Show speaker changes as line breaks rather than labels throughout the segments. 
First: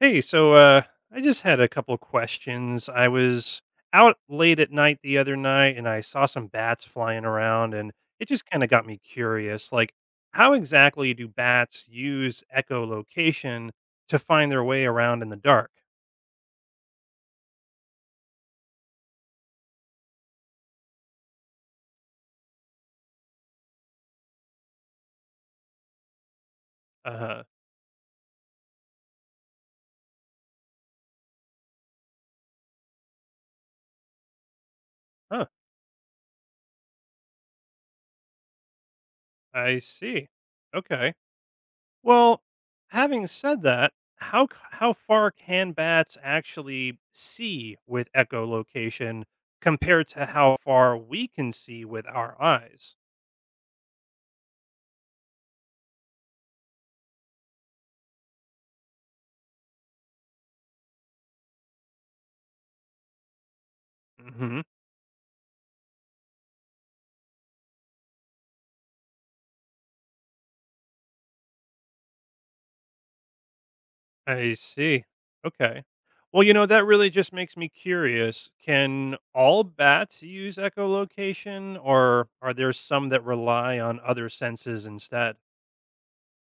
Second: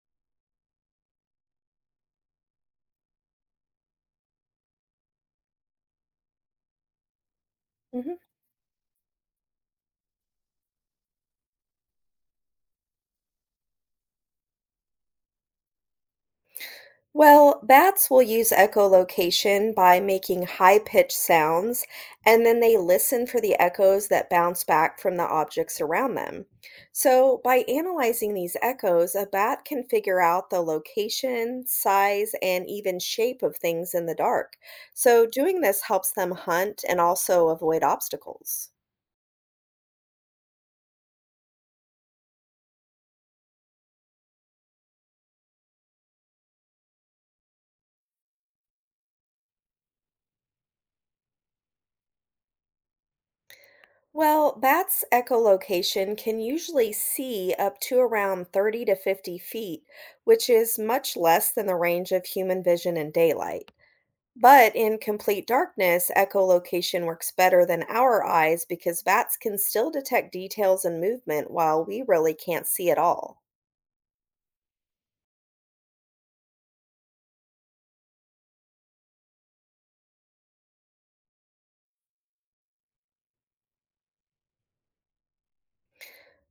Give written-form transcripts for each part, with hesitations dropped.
Hey, I just had a couple questions. I was out late at night the other night and I saw some bats flying around, and
Mhm.
it just kind of got me curious. How exactly do bats use echolocation to find their way around in the dark?
Well, bats will use echolocation by making high-pitched sounds, and then they listen for the echoes that bounce back from the objects around them.
Uh
So,
huh.
by analyzing these echoes, a bat can figure out the location, size, and even shape of things in the dark. So,
Huh.
doing this helps them hunt and also avoid obstacles.
I see. Okay. Well, having said that, how far can bats actually see with echolocation compared to how far we can see with our eyes?
Well, bats' echolocation can usually see up to around 30 to 50 feet, which is much less than the range of human vision in daylight.
Hmm.
But in complete darkness, echolocation works better than our eyes because bats can still detect details and movement while we really can't see at all.
I see. Okay. Well, that really just makes me curious. Can all bats use echolocation, or are there some that rely on other senses instead?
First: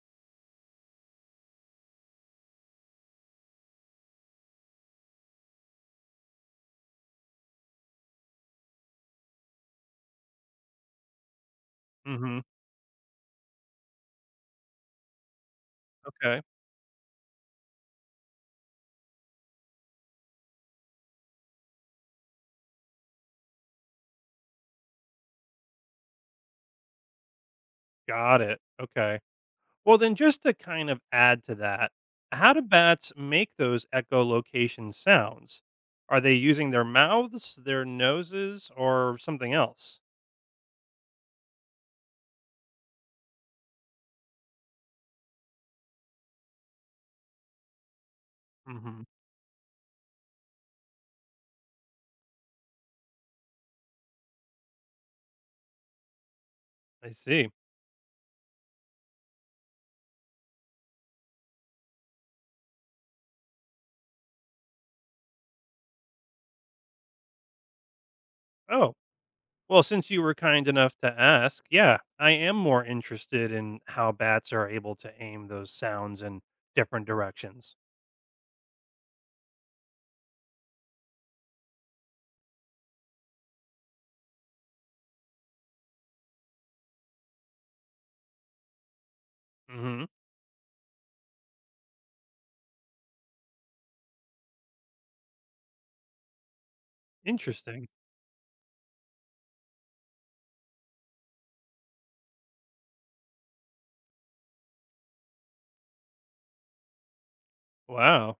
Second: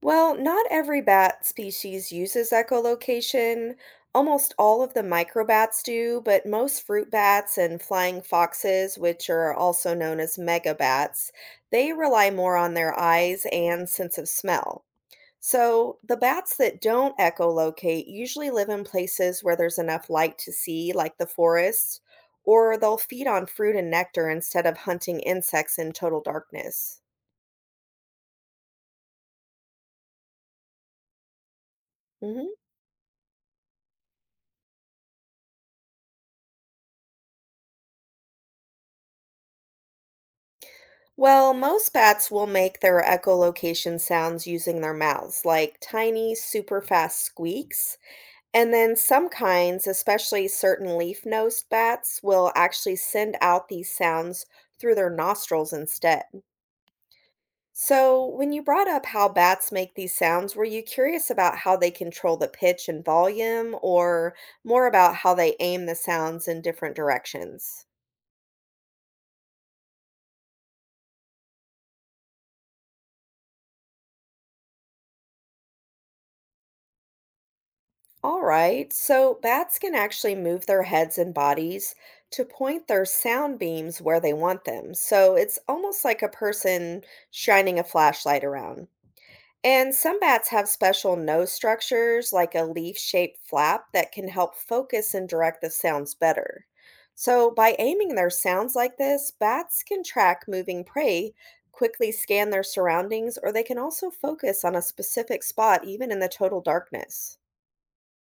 Well, not every bat species uses echolocation. Almost all of the microbats do, but most fruit bats and flying foxes, which are also known as megabats, they rely
Hmm.
more on their eyes and sense of smell. So, the
Okay.
bats that don't echolocate usually live in places where there's enough light to see, like the forests, or they'll feed on fruit and nectar instead of hunting insects in total darkness.
Got it. Okay. Well, then, just to kind of add to that, how
Mhm.
do bats make those echolocation sounds? Are they using their mouths, their noses, or something else?
Well, most bats will make their echolocation sounds using their mouths, like tiny, super fast squeaks. And then
Hmm.
some kinds, especially certain leaf nosed bats, will actually send out these sounds through their nostrils instead.
I see.
So, when you brought up how bats make these sounds, were you curious about how they control the pitch and volume, or more about how they aim the sounds in different directions?
Oh, well, since you were kind enough to ask, yeah, I am more interested in how bats are able to aim those sounds in different directions.
All right, so bats can actually move their heads and bodies to point their sound beams where they want them. So it's almost like a person shining a flashlight around. And
Hmm.
some bats have special nose structures, like a leaf shaped flap, that can help focus and direct the sounds better. So by
Interesting.
aiming their sounds like this, bats can track moving prey, quickly scan their surroundings, or they can also focus on a specific spot, even in the total darkness.
Wow.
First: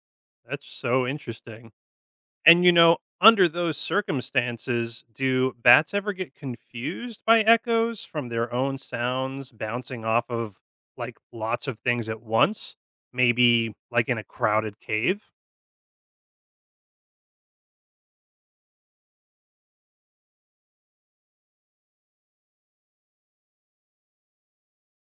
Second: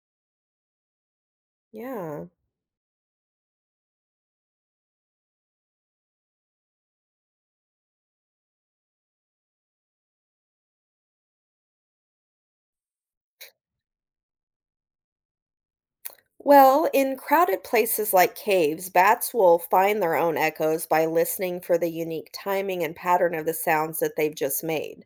That's so interesting.
Yeah.
And under those circumstances, do bats ever get confused by echoes from their own sounds bouncing off of like lots of things at once? Maybe like in a crowded cave?
Well, in crowded places like caves, bats will find their own echoes by listening for the unique timing and pattern of the sounds that they've just made.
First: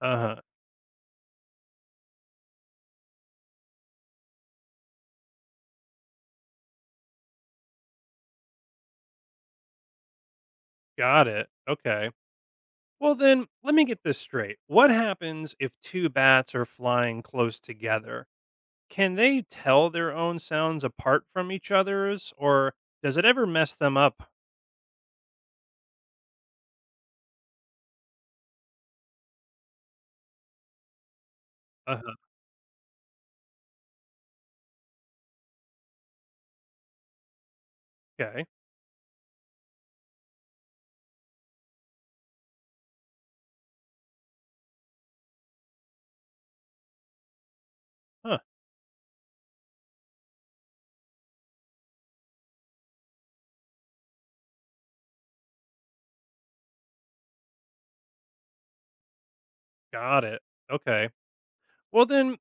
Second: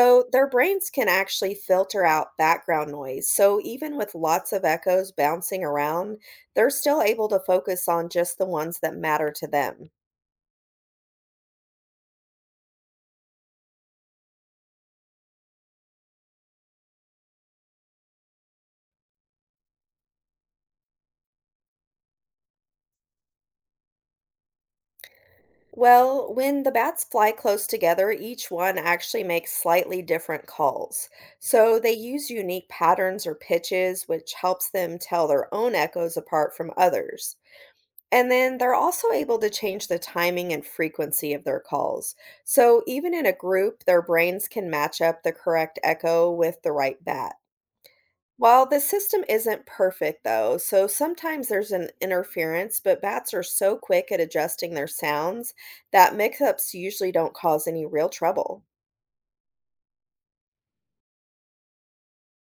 Uh huh.
their brains can actually filter out background noise. So even with lots of echoes bouncing around, they're still able to focus on just the ones that matter to them.
Got it. Okay. Well, then let me get this straight. What happens if two bats are flying close together? Can they tell their own sounds apart from each other's, or does it ever mess them up?
Well, when the bats fly close together, each one actually makes slightly different calls. So they
Uh huh.
use unique patterns or pitches, which helps them tell their own echoes apart from others. And
Okay.
then they're also able to change the timing and frequency of their calls. So even in a group, their brains can match up the correct echo with the right bat.
Huh.
Well, the system isn't perfect though, so sometimes there's an interference, but bats are so quick at adjusting their sounds that mix-ups usually don't cause any real trouble.
Got it. Okay. Well, then,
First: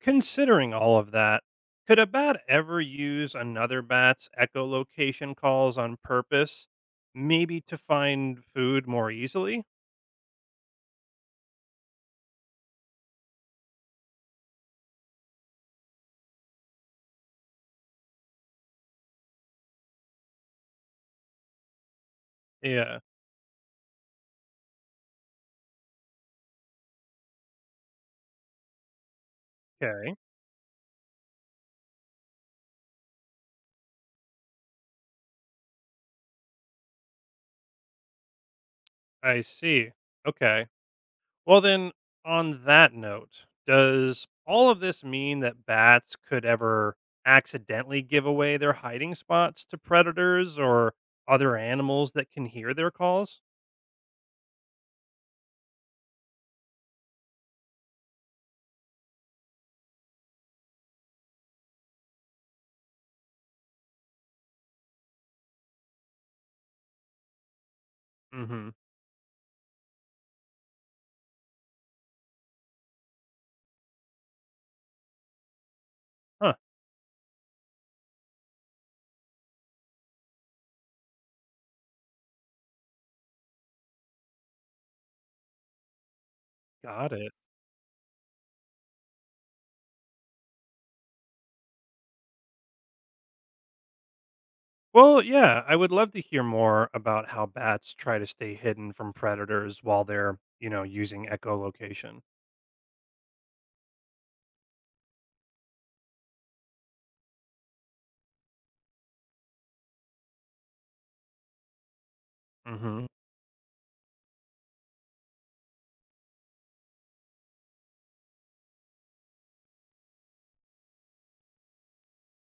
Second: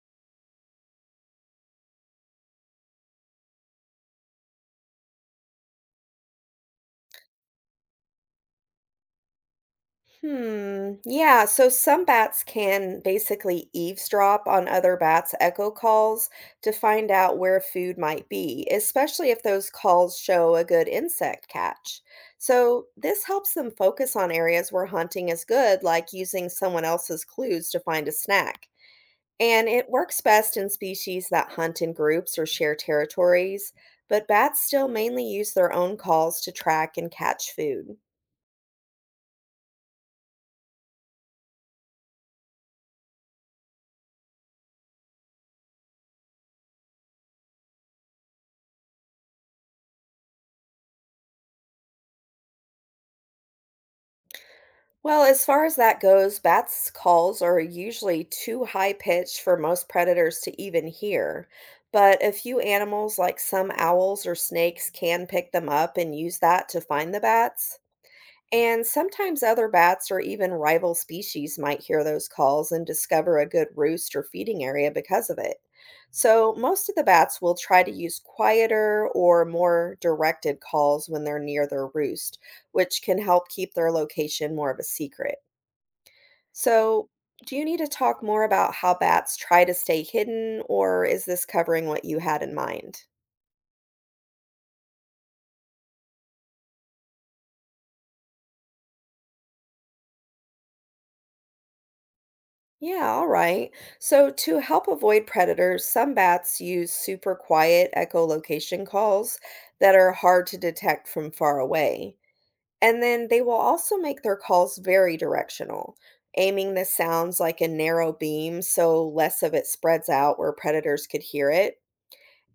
considering all of that, could a bat ever use another bat's echolocation calls on purpose, maybe to find food more easily?
Hmm, yeah, so some bats can basically eavesdrop on other bats' echo calls to find out where food might be, especially if those calls show a good insect catch. So,
Yeah,
this helps them focus on areas where hunting is good, like using someone else's clues to find a snack. And it
okay,
works best in species that hunt in groups or share territories, but bats still mainly use their own calls to track and catch food.
I see. Okay. Well, then, on that note, does all of this mean that bats could ever accidentally give away their hiding spots to predators or other animals that can hear their calls?
Well, as far as that goes, bats' calls are usually too high pitched for most predators to even hear. But a few animals, like some owls or snakes, can pick them up and use that to find the bats.
Mm hmm.
And sometimes other bats or even rival species might hear those calls and discover a good roost or feeding area because of it. So,
Huh,
most of the bats will try to use quieter or more directed calls when they're near their roost, which can help keep their location more of a secret. So,
got it.
do you need to talk more about how bats try to stay hidden, or is this covering what you had in mind?
Well, yeah, I would love to hear more about how bats try to stay hidden from predators while they're using echolocation.
Yeah, all right. So, to help avoid predators, some bats use super quiet echolocation calls that are hard to detect from far away. And
Hmm.
then they will also make their calls very directional, aiming the sounds like a narrow beam so less of it spreads out where predators could hear it.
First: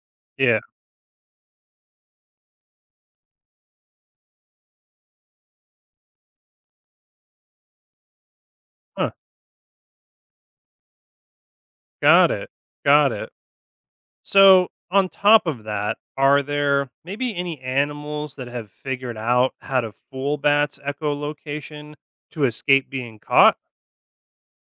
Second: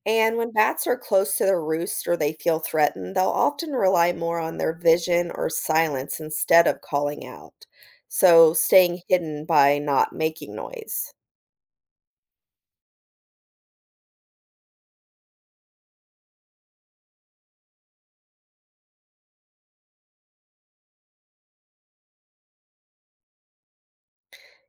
And when
Yeah.
bats are close to their roost or they feel threatened, they'll often rely more on their vision or silence instead of calling out. So, staying
Huh.
hidden by not making noise.
Got it. Got it. So, on top of that, are there maybe any animals that have figured out how to fool bats' echolocation to escape being caught?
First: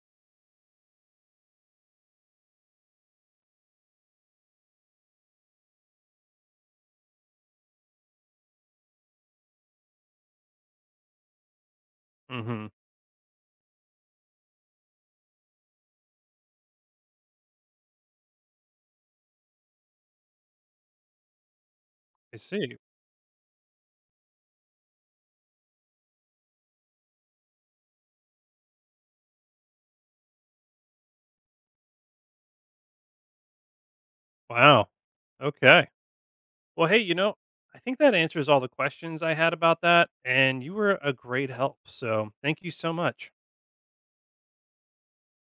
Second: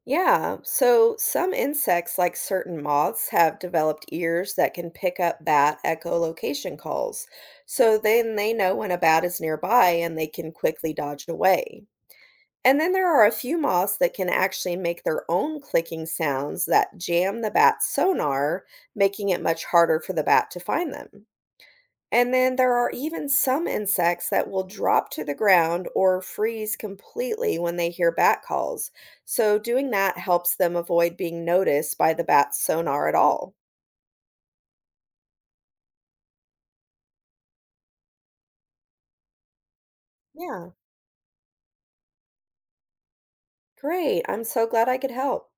Yeah, so some insects, like certain moths, have developed ears that can pick up bat echolocation calls. So then they know when a bat is nearby and they can quickly dodge away.
Hmm.
And then there are a few moths that can actually make their own clicking sounds that jam the bat's sonar, making it much harder for the bat to find them. And
I
then there
see.
are even some insects that will drop to the ground or freeze completely when they hear bat calls. So doing that helps them avoid being noticed by the bat's sonar at all.
Wow. Okay. Well, hey, I think that answers all the questions I had about that, and
Yeah,
you were a great help. So, thank you so much.
great. I'm so glad I could help.